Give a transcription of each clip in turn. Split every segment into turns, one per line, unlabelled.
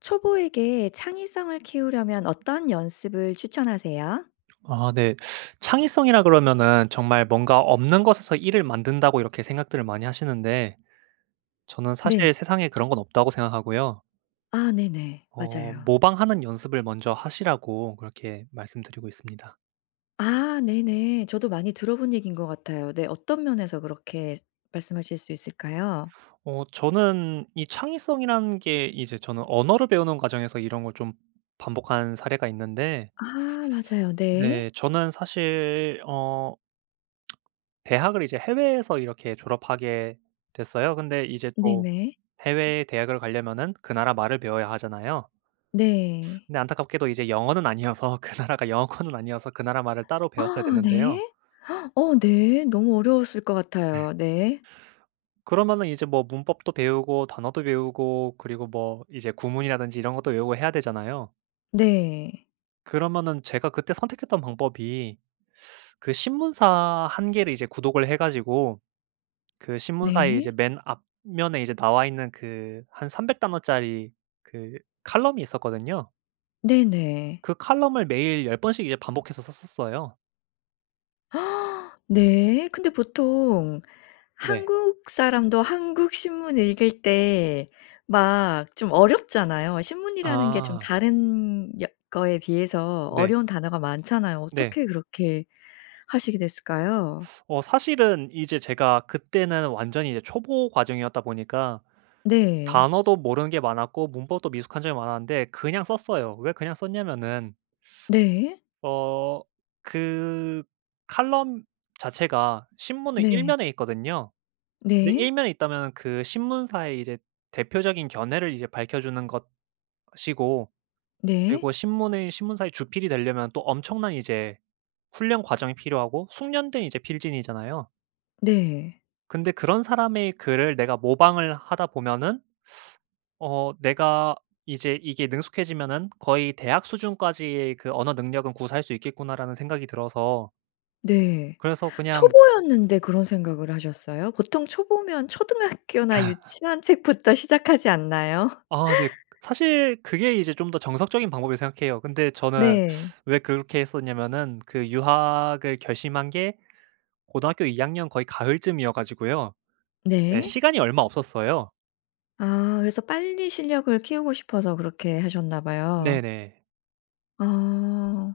초보에게 창의성을 키우려면 어떤 연습을 추천하세요?
아 네. 창의성이라 그러면은 정말 뭔가 없는 것에서 1 을 만든다고 이렇게 생각들을 많이 하시는데 저는 사실
네.
세상에 그런 건 없다고 생각하고요.
아 네네.
어
맞아요.
모방하는 연습을 먼저 하시라고 그렇게 말씀드리고 있습니다.
아 네네. 저도 많이 들어본 얘기인 것 같아요. 네 어떤 면에서 그렇게 말씀하실 수 있을까요?
어 저는 이 창의성이라는 게 이제 저는 언어를 배우는 과정에서 이런 걸 좀 반복한 사례가 있는데
아 맞아요. 네.
네. 저는 사실 어 대학을 이제 해외에서 이렇게 졸업하게 됐어요. 근데 이제 또
네네.
해외의 대학을 가려면은 그 나라 말을 배워야 하잖아요.
네.
근데 안타깝게도 이제 영어는 아니어서 그 나라가 영어권은 아니어서 그 나라 말을 따로 배웠어야
아
됐는데요.
네. 어 네 너무 어려웠을 것
네.
같아요. 네.
그러면은 이제 뭐 문법도 배우고 단어도 외우고 그리고 뭐 이제 구문이라든지 이런 것도 외우고 해야 되잖아요.
네.
그러면은 제가 그때 선택했던 방법이 그 신문사 1 개를 이제 구독을 해 가지고 그 신문사의 이제
네.
맨 앞면에 이제 나와 있는 그 한 300 단어짜리 그 칼럼이 있었거든요.
네네.
그 칼럼을 매일 10 번씩 이제 반복해서 썼었어요.
네. 근데 보통
네.
한국 사람도 한국 신문 읽을 때 막 좀 어렵잖아요. 신문이라는 게 좀
아.
다른 역 거에 비해서
네.
어려운 단어가 많잖아요.
네.
어떻게 그렇게 하시게 됐을까요?
어 사실은 이제 제가 그때는 완전히 이제 초보 과정이었다 보니까
네.
단어도 모르는 게 많았고 문법도 미숙한 점이 많았는데 그냥 썼어요. 왜 그냥 썼냐면은
네.
어 그 칼럼 자체가 신문의 1
네.
면에 있거든요. 근데 1
네.
면에 있다면은 그 신문사의 이제 대표적인 견해를 이제 밝혀 주는 것이고
네.
그리고 신문의 신문사의 주필이 되려면 또 엄청난 이제 훈련 과정이 필요하고 숙련된 이제 필진이잖아요.
네.
근데 그런 사람의 글을 내가 모방을 하다 보면은 어 '내가 이제 이게 능숙해지면은 거의 대학 수준까지의 그 언어 능력은 구사할 수 있겠구나.'라는 생각이 들어서
네.
그래서 그냥
초보였는데 그런 생각을 하셨어요? 보통 초보면 초등학교나 유치원 책부터 시작하지 않나요?
아 네. 사실 그게 이제 좀 더 정석적인 방법이라고 생각해요. 근데 저는
네.
왜 그렇게 했었냐면은 그 유학을 결심한 게 고등학교 2 학년 거의 가을쯤이어 가지고요. 네,
네.
시간이 얼마 없었어요.
아 그래서 빨리 실력을 키우고 싶어서 그렇게 하셨나 봐요.
네네.
어.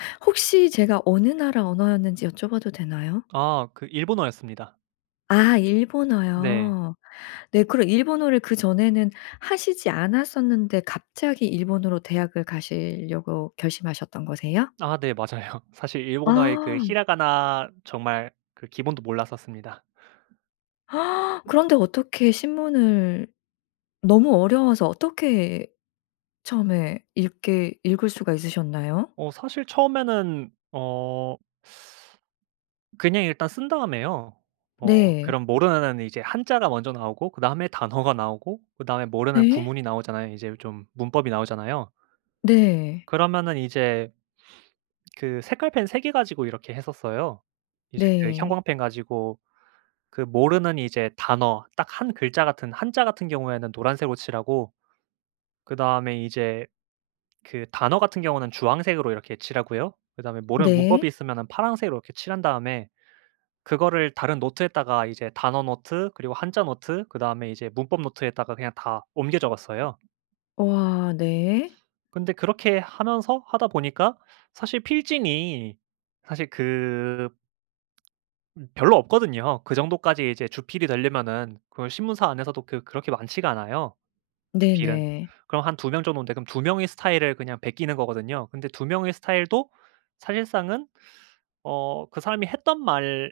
혹시 제가 어느 나라 언어였는지 여쭤봐도 되나요?
아 그 일본어였습니다.
아
네.
일본어요. 네 그럼 일본어를 그 전에는 하시지 않았었는데 갑자기 일본으로 대학을 가시려고 결심하셨던 거세요?
아 네 맞아요. 사실 일본어의 그
아.
히라가나 정말 그 기본도 몰랐었습니다.
그런데 어떻게 신문을 너무 어려워서 어떻게 처음에 읽게 읽을 수가 있으셨나요?
어 사실 처음에는 어 그냥 일단 쓴 다음에요. 어
네.
그럼 모르는 한자가 먼저 나오고 그다음에 단어가 나오고 그다음에 모르는
네.
구문이 나오잖아요. 이제 좀 문법이 나오잖아요.
네.
그러면은 이제 그 색깔펜 3 개 가지고 이렇게 했었어요. 이제 그
네.
형광펜 가지고 그 모르는 이제 단어, 딱 1 글자 같은 한자 같은 경우에는 노란색으로 칠하고 그다음에 이제 그 단어 같은 경우는 주황색으로 이렇게 칠하고요. 그다음에 모르는
네.
문법이 있으면은 파란색으로 이렇게 칠한 다음에 그거를 다른 노트에다가 이제 단어 노트 그리고 한자 노트 그다음에 이제 문법 노트에다가 그냥 다 옮겨 적었어요.
우와 네.
근데 그렇게 하면서 하다 보니까 사실 필진이 사실 그 음 별로 없거든요. 그 정도까지 이제 주필이 되려면은 그걸 신문사 안에서도 그 그렇게 많지가 않아요, 주필은.
네네.
그럼 한 2 명 정도인데 그럼 2 명의 스타일을 그냥 베끼는 거거든요. 근데 2 명의 스타일도 사실상은 어 그 사람이 했던 말,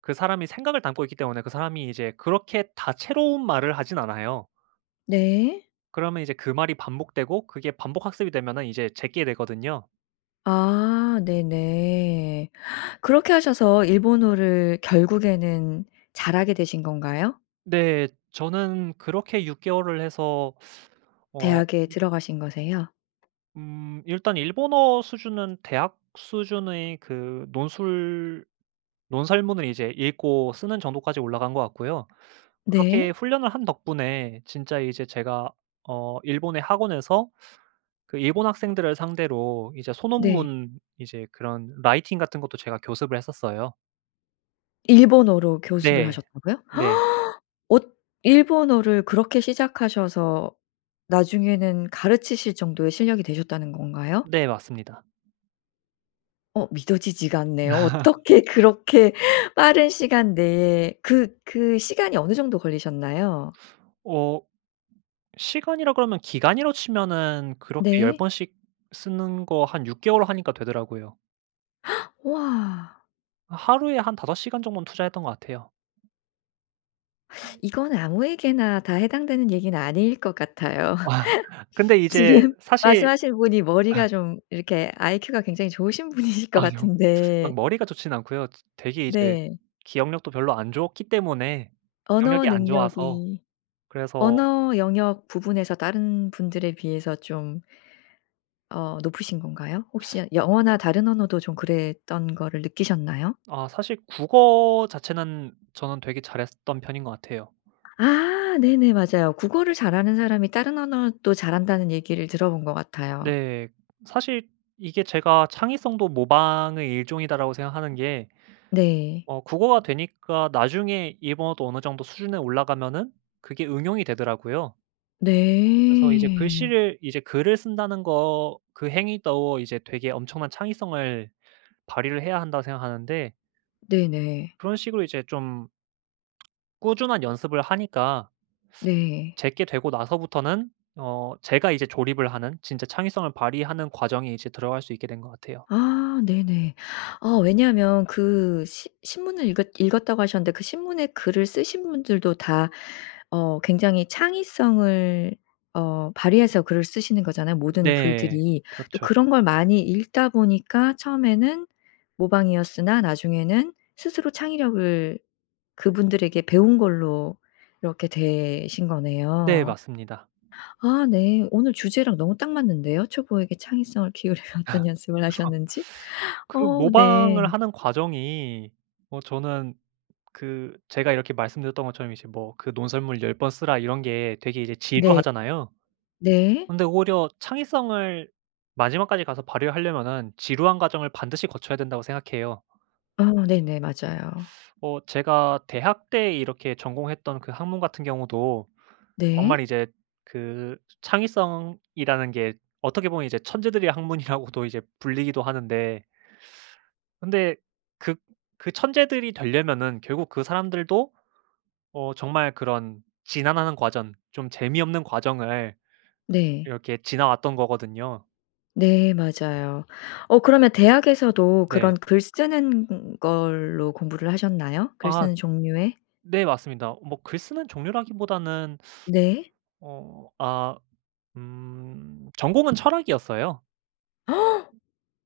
그 사람의 생각을 담고 있기 때문에 그 사람이 이제 그렇게 다채로운 말을 하지는 않아요.
네.
그러면 이제 그 말이 반복되고 그게 반복 학습이 되면은 이제 제 게 되거든요.
아 네네. 그렇게 하셔서 일본어를 결국에는 잘하게 되신 건가요?
네. 저는 그렇게 6 개월을 해서 어
대학에
음
들어가신 거세요?
음. 일단 일본어 수준은 대학 수준의 그 논술 논설문을 이제 읽고 쓰는 정도까지 올라간 것 같고요. 그렇게
네.
훈련을 한 덕분에 진짜 이제 제가 어 일본의 학원에서 그 일본 학생들을 상대로 이제
네.
소논문 이제 그런 라이팅 같은 것도 제가 교습을 했었어요.
일본어로 교습을
네.
하셨다고요?
네.
엇 일본어를 그렇게 시작하셔서 나중에는 가르치실 정도의 실력이 되셨다는 건가요?
네 맞습니다.
어 믿어지지가 않네요. 어떻게 그렇게 빠른 시간 내에 그 그 시간이 어느 정도 걸리셨나요?
어 시간이라 그러면 기간이라 치면은 그렇게 10
네.
번씩 쓰는 거 한 6 개월 하니까 되더라고요.
우와.
아 하루에 한 5 시간 정도는 투자했던 것 같아요.
이건 아무에게나 다 해당되는 얘기는 아닐 것 같아요.
근데 이제
지금
사실
말씀하시는 분이 머리가 좀 이렇게 아이큐가 굉장히 좋으신 분이실 것
아니요. 막
같은데.
머리가 좋지는 않고요. 지 되게 이제
네.
기억력도 별로 안 좋기 때문에
언어
기억력이 안 좋아서
능력이
그래서
언어 영역 부분에서 다른 분들에 비해서 좀 어 높으신 건가요? 혹시 아 영어나 다른 언어도 좀 그랬던 거를 느끼셨나요?
아 사실 국어 자체는 저는 되게 잘했었던 편인 것 같아요.
아. 네네 맞아요. 국어를 잘하는 사람이 다른 언어도 잘 한다는 얘기를 들어본 것 같아요.
네. 사실 이게 제가 '창의성도 모방의 일종이다.'라고 생각하는 게
네.
어 국어가 되니까 나중에 일본어도 어느 정도 수준에 올라 가면은 그게 응용이 되더라고요. 그래서 이제
네.
글씨를 이제 글을 쓴다는 거 그 행위도 이제 되게 엄청난 창의성을 발휘를 해야 한다고 생각하는데
네네.
그런 식으로 이제 좀 꾸준한 연습을 하니까
네.
제 게 되고 나서부터는 어 제가 이제 조립을 하는 진짜 창의성을 발휘하는 과정이 이제 들어갈 수 있게 된 것 같아요.
아 네네. 아 왜냐하면 그 시 신문을 읽었 읽었다고 하셨는데 그 신문에 글을 쓰신 분들도 다 어 굉장히 창의성을 어 발휘해서 글을 쓰시는 거잖아요, 모든
네.
글들이. 또
그렇죠.
그런 걸 많이 읽다 보니까 처음에는 모방이었으나 나중에는 스스로 창의력을 그분들에게 배운 걸로 이렇게 되신
네
거네요.
맞습니다.
아 네. 오늘 주제랑 너무 딱 맞는데요? 초보에게 창의성을 키우려면
그래서
어떤 연습을 하셨는지.
그
어 네.
모방을 하는 과정이 뭐 저는 그 제가 이렇게 말씀드렸던 것처럼 이제 뭐 그 "논설문을 10 번 쓰라" 이런 게 되게 이제
네.
지루하잖아요.
네.
근데 오히려 창의성을 마지막까지 가서 발휘를 하려면은 지루한 과정을 반드시 거쳐야 된다고 생각해요.
아 네네 맞아요.
어 제가 대학 때 이렇게 전공했던 그 학문 같은 경우도 정말
네.
이제 그 창의성이라는 게 어떻게 보면 이제 천재들의 학문이라고도 이제 불리기도 하는데, 근데 그 그 천재들이 되려면은 결국 그 사람들도 어 정말 그런 지난한 과정, 좀 재미없는 과정을
네.
이렇게 지나왔던 거거든요.
네 맞아요. 어 그러면 대학에서도
네.
그런 글 쓰는 걸로 공부를 하셨나요? 글
아.
쓰는 종류의?
네 맞습니다. 뭐 글 쓰는 종류라기보다는
네.
어 아 음 전공은 철학이었어요.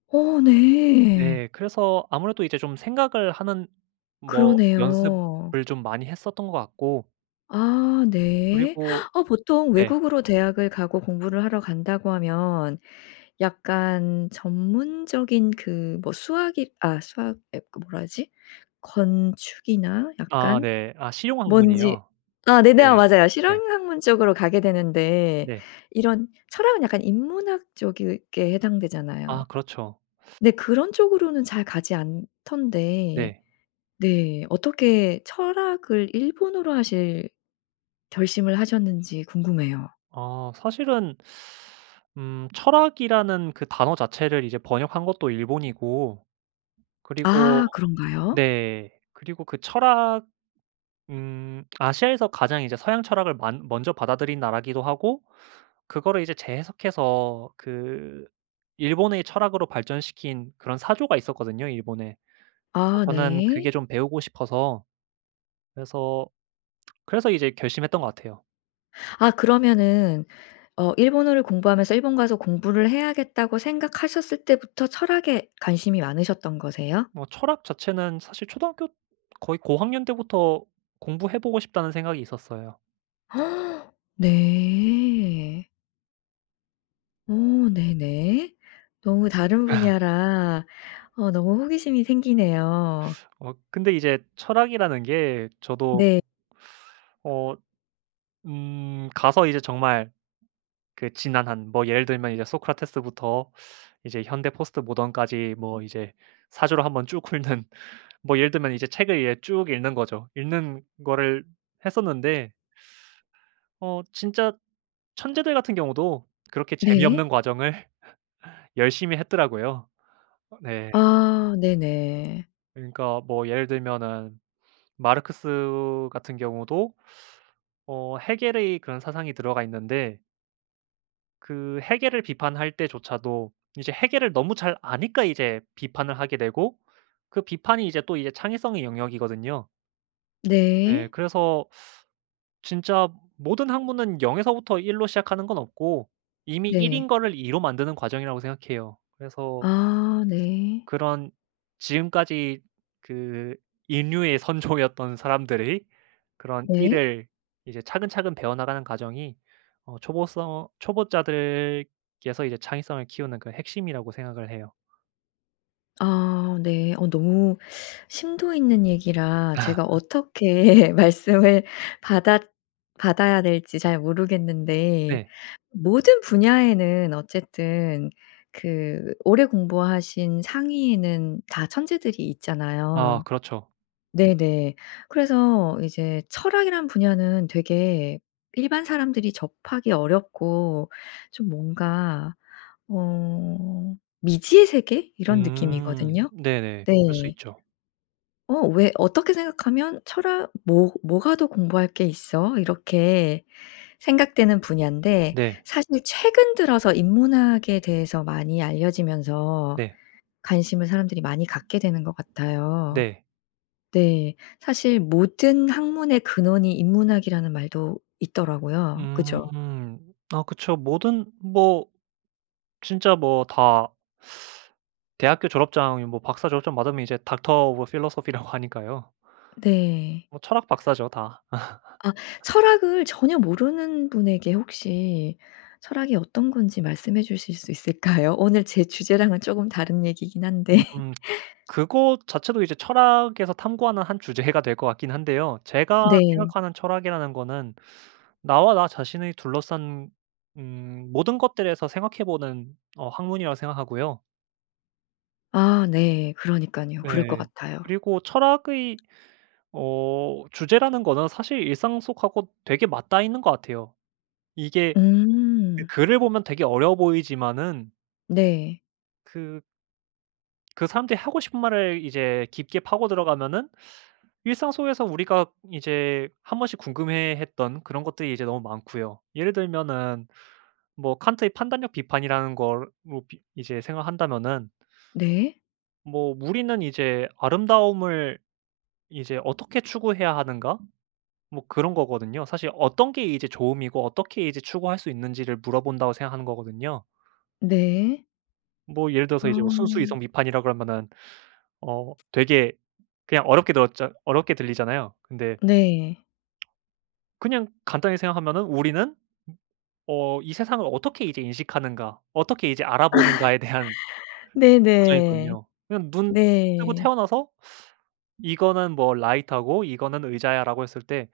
어 네.
네. 그래서 아무래도 이제 좀 생각을 하는 뭐
그러네요.
연습을 좀 많이 했었던 것 같고
아 네.
그리고
아 보통
네.
외국으로 대학을 가고 공부를 하러 간다고 하면 약간 전문적인 그 뭐 수학이 아 수학 아 그 뭐라 하지? 건축이나
아
약간
네. 아
뭔지
실용학문이요?
아 네네 아
예
맞아요.
예.
실용 학문 쪽으로 가게 되는데
네.
이런 철학은 약간 인문학 쪽에 해당되잖아요.
아 그렇죠.
네. 그런 쪽으로는 잘 가지 않던데
네.
네. 어떻게 철학을 일본어로 하실 결심을 하셨는지 궁금해요.
아 사실은 음 철학이라는 그 단어 자체를 이제 번역한 것도 일본이고 그리고
아 그런가요?
네 그리고 그 철학 음 아시아에서 가장 이제 서양철학을 만 먼저 받아들인 나라기도 하고 그거를 이제 재해석해서 그 일본의 철학으로 발전시킨 그런 사조가 있었거든요, 일본에. 그래서
아
저는
네.
그게 좀 배우고 싶어서 그래서, 그래서 이제 결심했던 거 같아요.
아 그러면은 어 일본어를 공부하면서 일본 가서 공부를 해야겠다고 생각하셨을 때부터 철학에 관심이 많으셨던 거세요?
뭐 철학 자체는 사실 초등학교 거의 고학년 때부터 공부해 보고 싶다는 생각이 있었어요.
네. 어 네네. 너무 다른 분야라 어 너무 호기심이 생기네요.
아 근데 이제 철학이라는 게 저도
네.
어 음 가서 이제 정말 그 지난한 뭐 예를 들면 이제 소크라테스부터 이제 현대 포스트모던까지 뭐 이제 사조를 한번 쭉 훑는. 뭐 예를 들면 이제 책을 이제 쭉 읽는 거죠. 읽는 거를 했었는데 어 진짜 천재들 같은 경우도 그렇게
네.
재미없는 과정을 열심히 했더라고요. 네.
아 네네.
그러니까 뭐 예를 들면은 마르크스 같은 경우도 어 헤겔의 그런 사상이 들어가 있는데 그 헤겔을 비판할 때조차도 이제 헤겔을 너무 잘 아니까 이제 비판을 하게 되고 그 비판이 이제 또 이제 창의성의 영역이거든요. 예.
네.
그래서 진짜 모든 학문은 0 에서부터 1 로 시작하는 건 없고 이미 1 인
네.
거를 2 로 만드는 과정이라고 생각해요. 그래서
아 네.
그런 지금까지 그 인류의 선조였던 사람들의 그런 1
네.
을 이제 차근차근 배워나가는 과정이 어 초보써 초보자들께서 이제 창의성을 키우는 그 핵심이라고 생각을 해요.
아 네. 어 너무 심도 있는 얘기라 제가 어떻게 말씀을 받았 받아야 될지 잘 모르겠는데
네.
모든 분야에는 어쨌든 그 오래 공부하신 상위에는 다 천재들이
아
있잖아요.
그렇죠.
네네. 그래서 이제 철학이란 분야는 되게 일반 사람들이 접하기 어렵고 좀 뭔가 어 미지의 세계? 이런
음
느낌이거든요.
네네. 그럴 수
네.
있죠.
어 왜 어떻게 생각하면 철학, 뭐 뭐가 더 공부할 게 있어? 이렇게 생각되는 분야인데
네.
사실 최근 들어서 인문학에 대해서 많이 알려지면서
네.
관심을 사람들이 많이 갖게 되는 것 같아요.
네.
네. 사실 모든 학문의 근원이 인문학이라는 말도 있더라고요. 그죠?
음. 아 그쵸. 모든 뭐 진짜 뭐 다 대학교 졸업장이 뭐 박사 졸업장 받으면 이제 Doctor of Philosophy 라고 하니까요.
네.
어 철학 박사죠 다.
아. 철학을 전혀 모르는 분에게 혹시 철학이 어떤 건지 말씀해 주실 수 있을까요? 오늘 제 주제랑은 조금 다른 얘기긴 한데.
음. 그것 자체도 이제 철학에서 탐구하는 한 주제가 될 거 같긴 한데요. 제가
네.
생각하는 철학이라는 거는 나와 나 자신의 둘러싼 음 모든 것들에서 생각해 보는 어 학문이라고 생각하고요.
아 네 그러니깐요. 그럴 것
네.
같아요.
그리고 철학의 어 주제라는 거는 사실 일상 속하고 되게 맞닿아 있는 것 같아요. 이게 그
음.
글을 보면 되게 어려워 보이지만은
네.
그 그 사람들이 하고 싶은 말을 이제 깊게 파고 들어가면은 일상 속에서 우리가 이제 한번씩 궁금해했던 그런 것들이 이제 너무 많고요. 예를 들면은 뭐 칸트의 판단력 비판이라는 걸로 비 이제 생각한다면은
네.
뭐 '우리는 이제 아름다움을 이제 어떻게 추구해야 하는가?' 뭐 그런 거거든요. 사실 어떤 게 이제 좋음이고 어떻게 이제 추구할 수 있는지를 물어본다고 생각하는 거거든요.
네.
뭐 예를 들어서 이제
어.
순수이성비판이라 그러면은 어 되게 그냥 어렵게 들었잖 어렵게 들리잖아요. 근데
네.
그냥 간단히 생각하면은 '우리는 어 이 세상을 어떻게 이제 인식하는가. 어떻게 이제 알아보는가'에 대한
네네.
과정이거든요. 그냥 눈 뜨고
네.
태어나서 "이거는 뭐 라이터고 이거는 의자야."라고 했을 때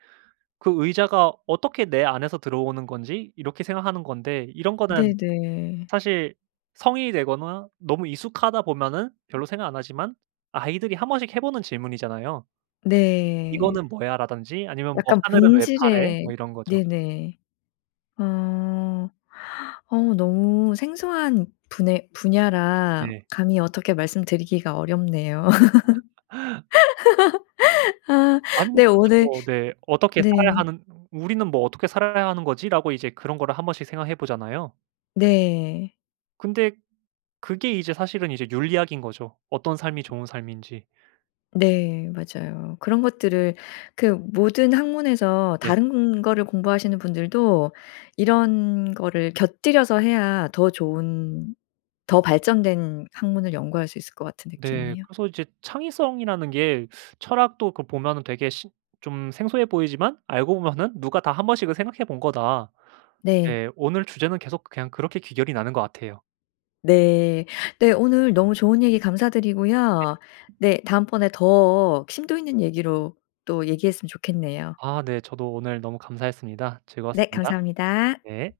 그 의자가 어떻게 내 안에서 들어오는 건지 이렇게 생각하는 건데 이런 거는
네네.
사실 성인이 되거나 너무 익숙하다 보면은 별로 생각 안 하지만 아이들이 한번씩 해 보는 질문이잖아요.
네.
"이거는 뭐야?" 라든지 아니면 뭐
약간
"하늘은 왜 파래?"
본질의
뭐 이런 거죠.
네네. 어. 어 너무 생소한 분해 분야라
네.
감히 어떻게 말씀드리기가 어렵네요. 아
아니면
네
진짜
오늘
뭐 네 어떻게
네.
살아야 하는 '우리는 뭐 어떻게 살아야 하는 거지?'라고 이제 그런 거를 한번씩 생각해 보잖아요.
네.
근데 그게 이제 사실은 이제 윤리학인 거죠. 어떤 삶이 좋은 삶인지.
네 맞아요. 그런 것들을 그 모든 학문에서
네.
다른 거를 공부하시는 분들도 이런 거를 곁들여서 해야 더 좋은 더 발전된 학문을 연구할 수 있을 것 같은
네.
느낌이에요.
그래서 이제 창의성이라는 게 철학도 그 보면은 되게 신 좀 생소해 보이지만 알고 보면은 누가 다 한번씩은 생각해 본 거다.
네.
네, 오늘 주제는 계속 그냥 그렇게 귀결이 나는 거 같아요.
네. 네 오늘 너무 좋은 얘기 감사드리고요.
네.
네 다음번에 더 심도 있는 얘기로 또 얘기했으면 좋겠네요.
아 네. 저도 오늘 너무 감사했습니다.
네
즐거웠습니다.
감사합니다.
네.